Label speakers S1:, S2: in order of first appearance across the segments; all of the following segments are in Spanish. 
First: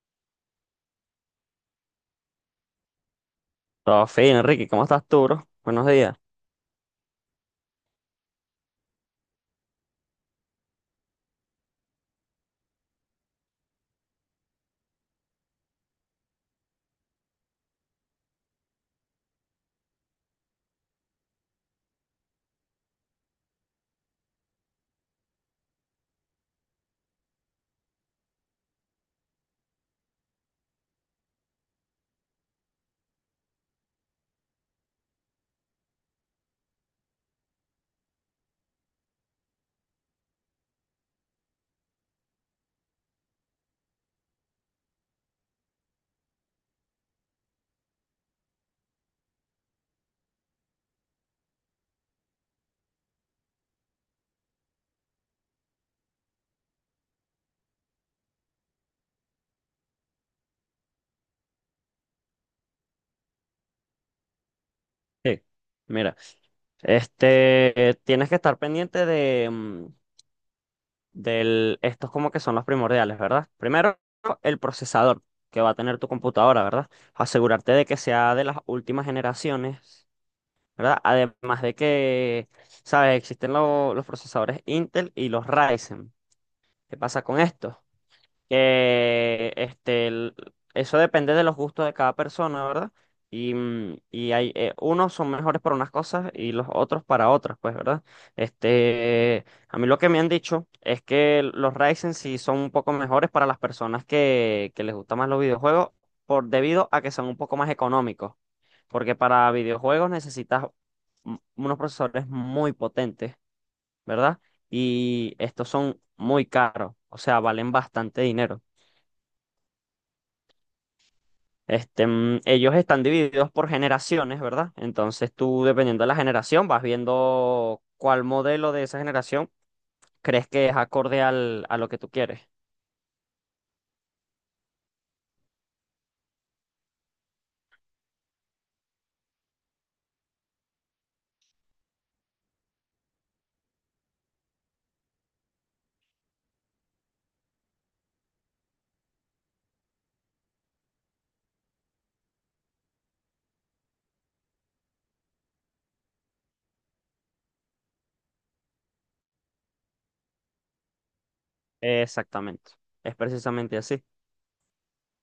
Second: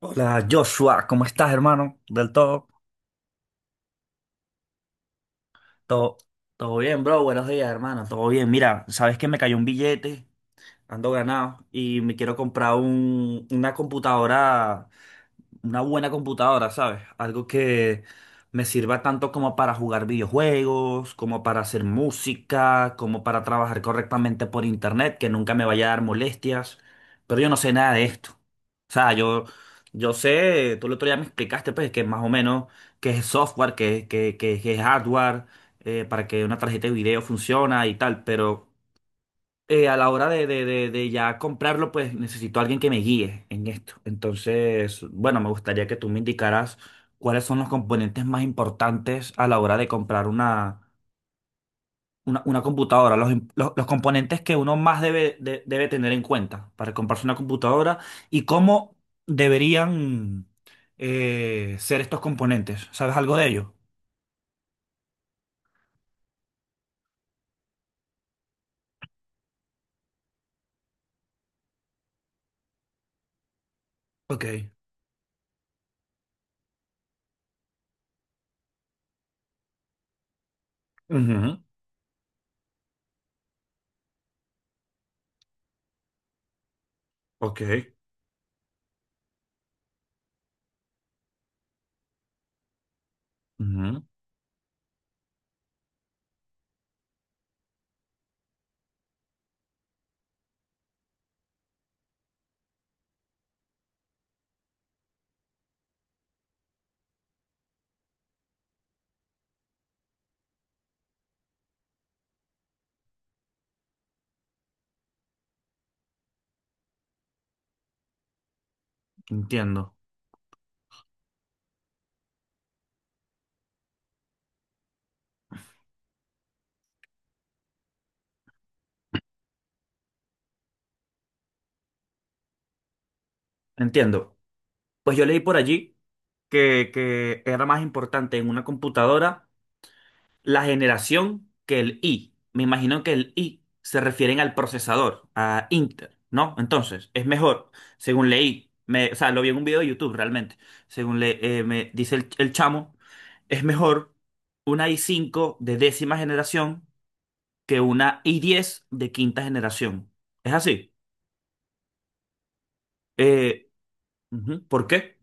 S1: Hola Joshua, ¿cómo estás, hermano? Del todo.
S2: Todo fino, Enrique, ¿cómo estás tú, bro? Buenos días.
S1: Todo, todo bien, bro. Buenos días, hermano. Todo bien. Mira, sabes que me cayó un billete, ando ganado y me quiero comprar una computadora una buena computadora, ¿sabes? Algo que me sirva tanto como para jugar videojuegos, como para hacer música, como para trabajar correctamente por internet, que nunca me vaya a dar molestias. Pero yo no sé nada de esto. O sea, yo sé, tú el otro día me explicaste, pues, que más o menos qué es software, qué es hardware, para que una tarjeta de video funciona y tal, pero a la hora de ya comprarlo, pues necesito a alguien que me guíe en esto. Entonces, bueno, me gustaría que tú me indicaras cuáles son los componentes más importantes a la hora de comprar una computadora, los componentes que uno más debe tener en cuenta para comprarse una computadora y cómo deberían ser estos componentes. ¿Sabes algo de ello?
S2: Sí. Mira, este, tienes que estar pendiente de, del, estos como que son los primordiales, ¿verdad? Primero, el
S1: Ok.
S2: procesador que va a tener tu computadora, ¿verdad? Asegurarte de que sea de las últimas generaciones, ¿verdad?
S1: Ujú.
S2: Además de que, ¿sabes? Existen los procesadores Intel y los Ryzen. ¿Qué pasa con
S1: Ok.
S2: esto? Que este, eso depende de los gustos de cada persona, ¿verdad? Y, mm,
S1: Ujú.
S2: y hay, unos son mejores para unas cosas y los otros para otras, pues, ¿verdad? Este, a mí lo que me han dicho es que los Ryzen sí son un poco mejores para las personas que les gustan más los videojuegos, por, debido a que son un poco más económicos, porque para videojuegos necesitas unos procesadores muy potentes, ¿verdad? Y estos son muy caros, o sea, valen bastante dinero.
S1: Entiendo.
S2: Este, ellos están divididos por generaciones, ¿verdad? Entonces tú, dependiendo de la generación, vas viendo cuál modelo de esa generación crees que es acorde al, a lo que tú quieres.
S1: Entiendo. Pues yo leí por allí que era más importante en una computadora la generación que el I. Me imagino que el I se refieren al procesador, a Intel, ¿no? Entonces, es mejor, según leí, o sea, lo vi en un video de YouTube realmente, según me dice el chamo, es mejor una i5 de décima generación que una i10 de quinta generación. ¿Es así?
S2: Exactamente. Es
S1: Eh,
S2: precisamente así.
S1: Ujú, ¿por qué?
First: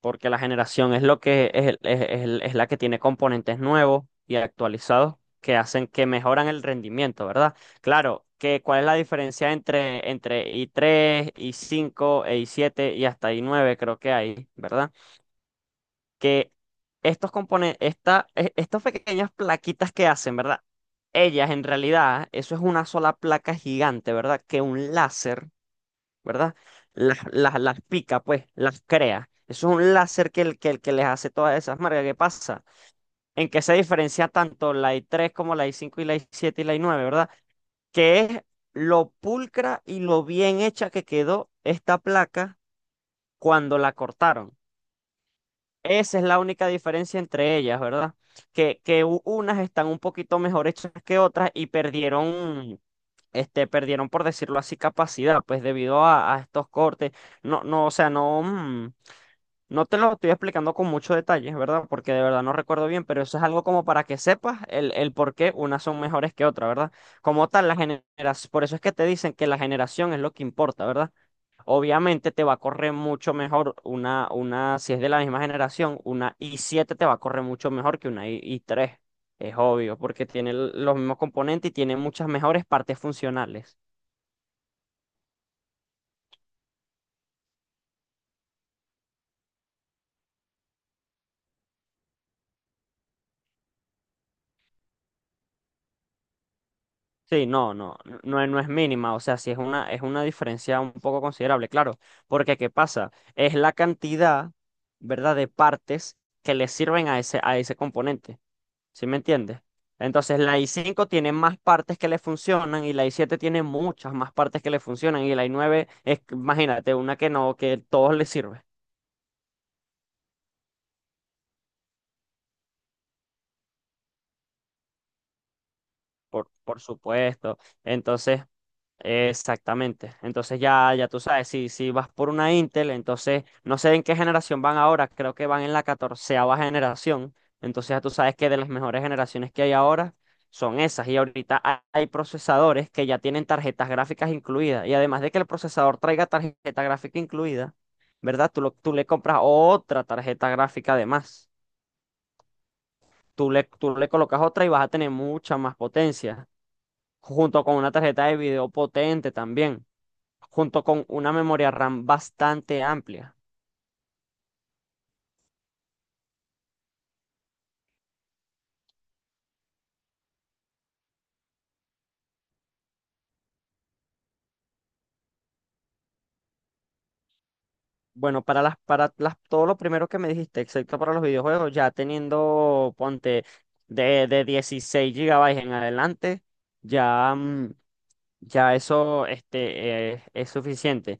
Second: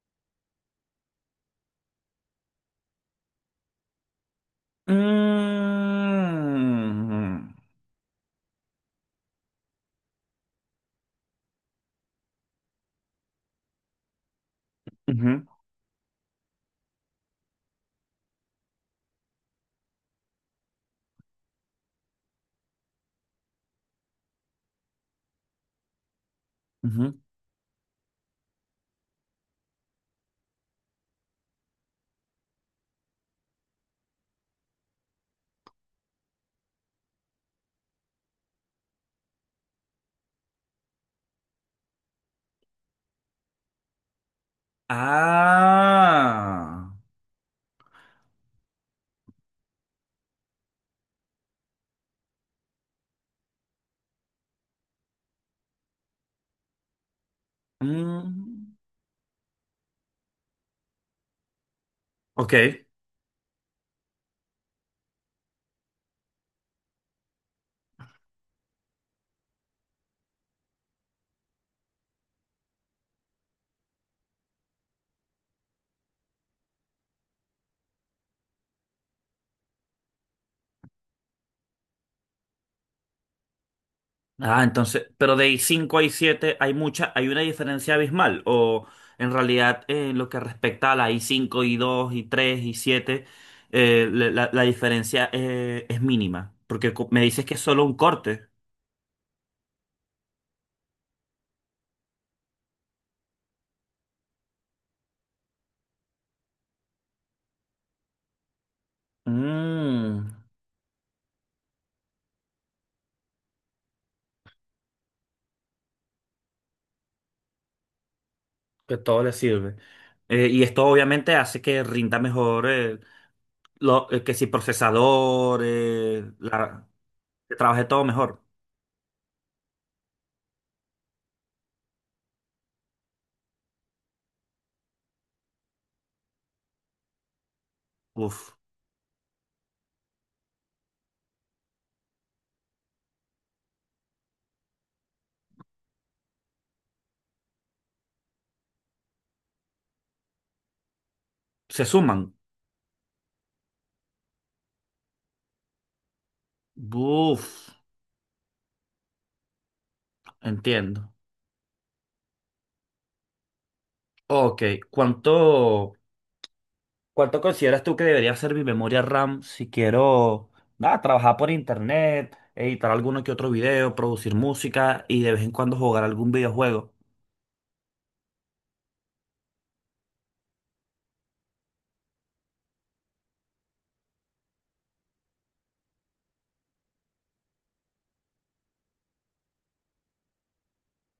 S2: Porque la generación es lo que es, es la que tiene componentes nuevos y actualizados que hacen que mejoran el rendimiento,
S1: Mm.
S2: ¿verdad? Claro, que cuál es la diferencia entre i3, i5 e i7 y hasta i9 creo que hay, ¿verdad?
S1: Ujú,
S2: Que estos componen- esta, e- estas pequeñas plaquitas que hacen, ¿verdad? Ellas en realidad, eso es una sola placa gigante, ¿verdad? Que un láser, ¿verdad?
S1: ujú.
S2: Las pica, pues, las crea. Eso es un láser el que les hace todas esas marcas. ¿Qué pasa? En que se diferencia tanto la i3 como la i5 y la i7 y la i9, ¿verdad? Que es lo pulcra y lo bien hecha que quedó esta placa cuando la cortaron. Esa es la única
S1: Ah.
S2: diferencia entre ellas, ¿verdad? Que unas están un poquito mejor hechas que otras y perdieron, este, perdieron, por decirlo así, capacidad, pues debido a estos cortes. No, no, o sea, no,
S1: Mm,
S2: no te lo estoy explicando con muchos detalles, ¿verdad? Porque de verdad no
S1: ok.
S2: recuerdo bien, pero eso es algo como para que sepas el por qué unas son mejores que otras, ¿verdad? Como tal, la generación, por eso es que te dicen que la generación es lo que importa, ¿verdad? Obviamente te va a correr mucho mejor una, si es de la misma generación, una i7 te va a correr mucho mejor que una i3. Es obvio, porque tiene los mismos componentes y tiene muchas mejores partes funcionales.
S1: Ah, entonces, pero de cinco a siete hay una diferencia abismal. O en realidad, en lo que respecta a la i5 i2 i3 i7, la la diferencia es mínima. Porque me dices
S2: Sí,
S1: que es
S2: no,
S1: solo un
S2: no, no, no
S1: corte.
S2: es no es mínima, o sea, sí es una diferencia un poco considerable, claro, porque ¿qué pasa? Es la cantidad, ¿verdad?, de partes que le sirven a ese componente. ¿Sí me entiendes?
S1: Mm,
S2: Entonces la i5 tiene más partes que le funcionan y la i7 tiene muchas más partes que le funcionan y la i9 es, imagínate, una que no, que todos le sirve,
S1: que todo le sirve. Y esto obviamente hace que rinda mejor, lo, que si procesador,
S2: por
S1: la.
S2: supuesto.
S1: Trabajé todo mejor.
S2: Entonces, exactamente. Entonces ya, ya tú sabes, si, si vas por una Intel, entonces no sé en qué generación van ahora, creo que van en la catorceava generación. Entonces ya tú sabes que
S1: Uf.
S2: de las mejores generaciones que hay ahora son esas. Y ahorita hay procesadores que ya tienen tarjetas gráficas incluidas. Y además de que el procesador traiga tarjeta gráfica incluida, ¿verdad? Tú le compras otra tarjeta gráfica además.
S1: Se suman.
S2: Tú le colocas otra y vas a tener mucha más potencia,
S1: Uf.
S2: junto con una tarjeta de video potente también, junto con
S1: Entiendo.
S2: una memoria RAM bastante amplia.
S1: Ok. ¿Cuánto, cuánto consideras tú que debería ser mi memoria RAM si quiero, nada, trabajar por internet, editar alguno que otro video, producir música y de vez en cuando jugar algún videojuego?
S2: Bueno, todo lo primero que me dijiste, excepto para los videojuegos, ya teniendo, ponte, de 16 gigabytes en adelante, ya, ya eso este, es suficiente.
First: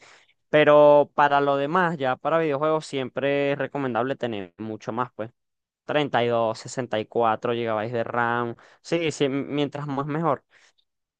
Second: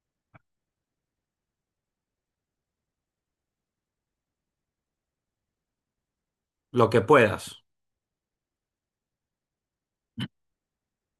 S2: Pero para lo demás, ya para videojuegos, siempre es recomendable tener mucho más, pues. 32,
S1: Lo que
S2: 64
S1: puedas.
S2: gigabytes de RAM. Sí, sí, mientras más mejor.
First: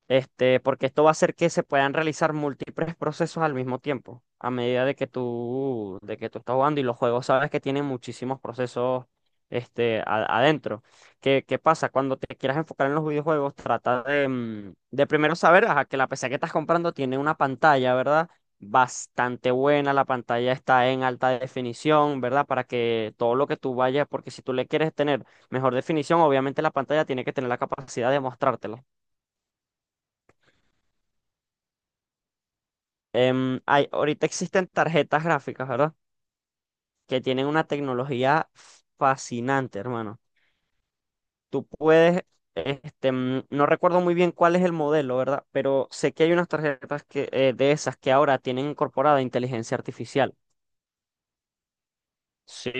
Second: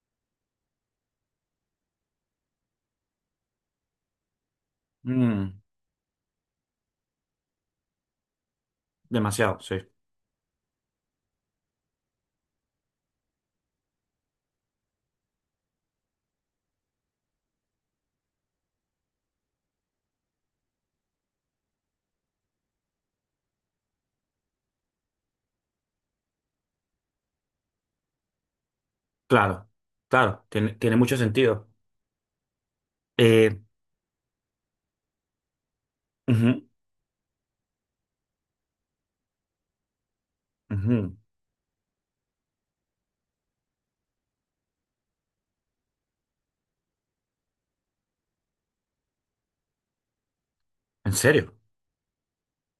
S2: Este, porque esto va a hacer que se puedan realizar múltiples procesos al mismo tiempo, a medida de que
S1: Mm,
S2: tú, de que tú estás jugando y los juegos sabes que tienen muchísimos procesos,
S1: demasiado, sí.
S2: este, adentro. ¿Qué pasa? Cuando te quieras enfocar en los videojuegos, trata de primero saber, ajá, que la PC que estás comprando tiene una pantalla, ¿verdad? Bastante buena, la pantalla está en alta definición, ¿verdad? Para que todo lo que tú vayas, porque si tú le quieres tener mejor definición, obviamente la pantalla tiene que tener la capacidad de mostrártela.
S1: Claro. Claro. Tiene mucho sentido. Eh,
S2: Ahorita existen tarjetas gráficas, ¿verdad?
S1: Ujú,
S2: Que tienen una tecnología fascinante, hermano.
S1: ujú.
S2: Tú puedes, este, no recuerdo muy bien cuál es el modelo, ¿verdad? Pero sé que hay unas tarjetas que, de esas que ahora tienen incorporada inteligencia artificial.
S1: ¿En serio?
S2: Sí,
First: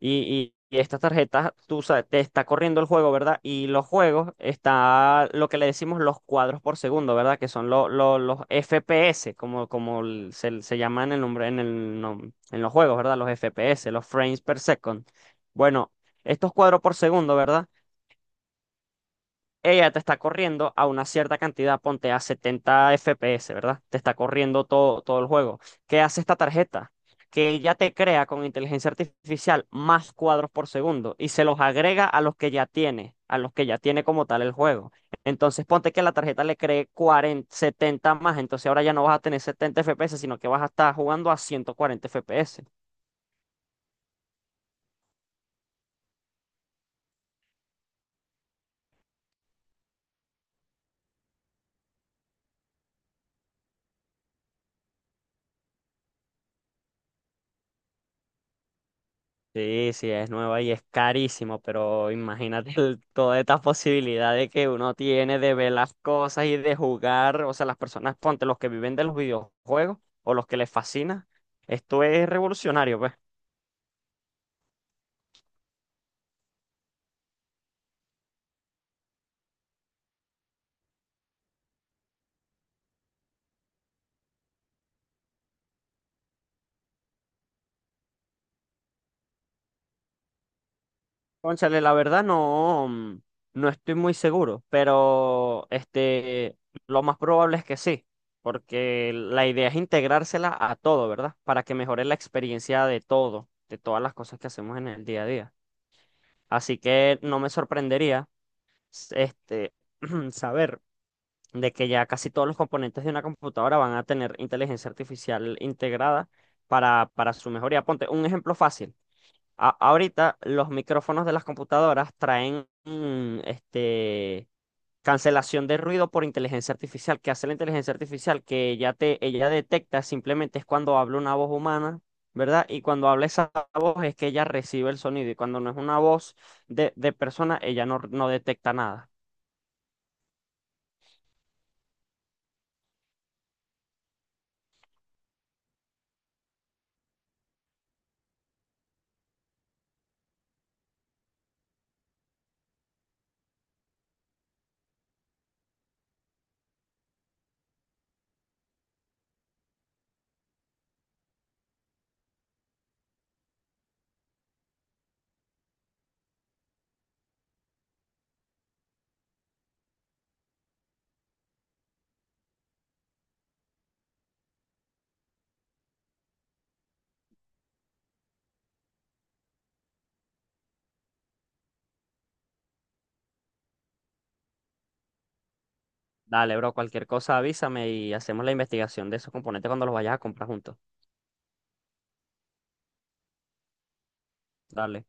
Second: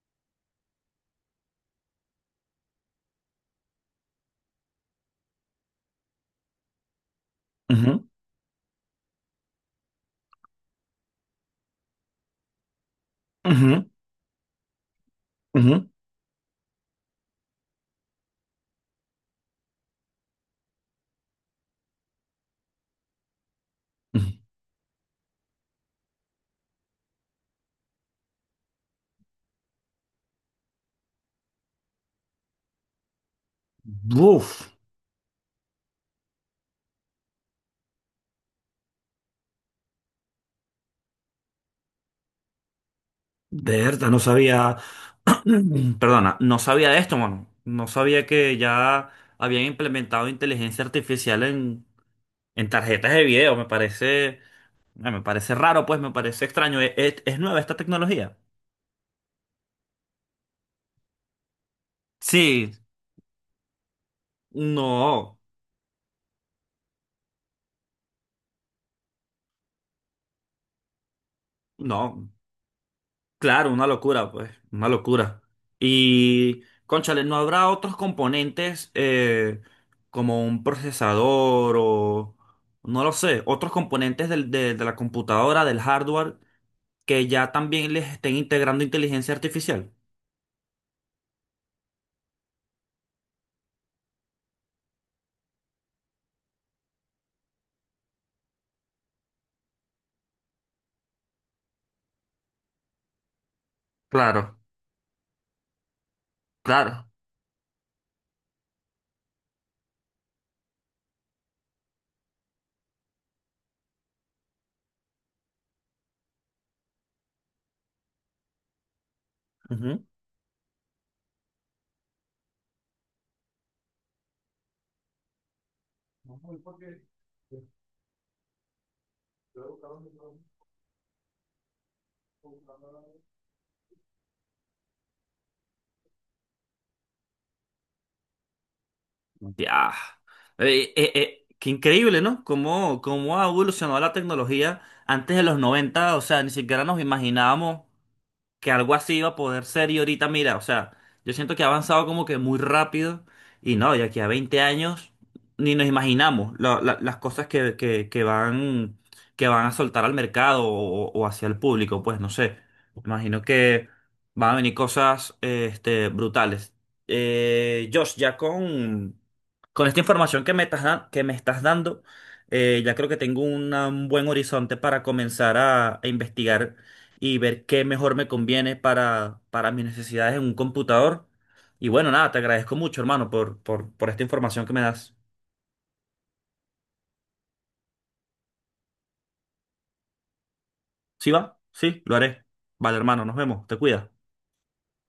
S2: y estas tarjetas, tú sabes, te está corriendo el juego, ¿verdad? Y los juegos está lo que le decimos los cuadros por segundo, ¿verdad? Que son lo-
S1: Ujú,
S2: lo- los FPS, como se llama en el nombre, en los juegos, ¿verdad? Los
S1: ujú,
S2: FPS, los frames per second.
S1: ujú,
S2: Bueno, estos cuadros por segundo, ¿verdad?, ella te está corriendo a una cierta cantidad, ponte a 70 FPS, ¿verdad? Te está
S1: ujú.
S2: corriendo todo, todo el juego. ¿Qué hace esta tarjeta? Que ella te crea con inteligencia artificial más cuadros por segundo y se los agrega a los que ya tiene, a los que ya tiene como tal el
S1: Uf.
S2: juego. Entonces ponte que la tarjeta le cree 40, 70 más, entonces ahora ya no vas a tener 70 FPS, sino que vas a estar jugando a 140 FPS.
S1: De verdad, no sabía, perdona, no sabía de esto, mano. No sabía que ya habían implementado inteligencia artificial en, tarjetas de video. Ah, me parece raro, pues, me parece extraño. ¿Es nueva esta tecnología?
S2: Sí, sí, es nueva y es carísimo, pero
S1: Sí,
S2: imagínate toda esta posibilidad de que uno
S1: no,
S2: tiene de ver las cosas y de jugar, o sea, las personas, ponte, los que viven de los videojuegos o los que les fascina, esto es
S1: no.
S2: revolucionario, pues.
S1: Claro, una locura, pues, una locura. Y, cónchale, ¿no habrá otros componentes, como un procesador o, no lo sé, otros componentes de la computadora, del hardware, que ya también les estén integrando inteligencia artificial?
S2: Cónchale, la verdad no, no estoy muy seguro, pero este, lo más probable es que sí, porque la idea es integrársela a todo, ¿verdad? Para que mejore la experiencia de todo, de todas las cosas que
S1: Claro,
S2: hacemos en el día a día. Así
S1: claro.
S2: que no me sorprendería este, saber de que ya casi todos los componentes de una computadora van a tener inteligencia artificial integrada para su mejoría. Ponte un ejemplo fácil.
S1: Ujú.
S2: Ahorita los micrófonos de las computadoras traen este, cancelación de ruido por inteligencia artificial. ¿Qué hace la inteligencia artificial? Que ella detecta simplemente es cuando habla una voz humana, ¿verdad? Y cuando habla esa voz es que ella recibe el sonido. Y cuando no es una voz de persona, ella no, no detecta nada.
S1: Ya. Qué increíble, ¿no? Cómo ha evolucionado la tecnología antes de los 90, o sea, ni siquiera nos imaginábamos que algo así iba a poder ser. Y ahorita mira, o sea, yo siento que ha avanzado como que muy rápido y no, de aquí a 20 años ni nos imaginamos las cosas que van a soltar al mercado o hacia el público, pues no sé. Me imagino que van a venir cosas, brutales. Josh, ya con esta información que que me estás dando, ya creo que tengo un buen horizonte para comenzar a investigar y ver qué mejor me conviene para mis necesidades en un computador. Y bueno, nada, te agradezco mucho, hermano, por esta información que me das.
S2: Dale, bro, cualquier cosa avísame y hacemos la investigación de esos componentes cuando los vayas a comprar juntos.
S1: ¿Sí va? Sí, lo haré. Vale, hermano, nos vemos. Te cuidas.
S2: Dale.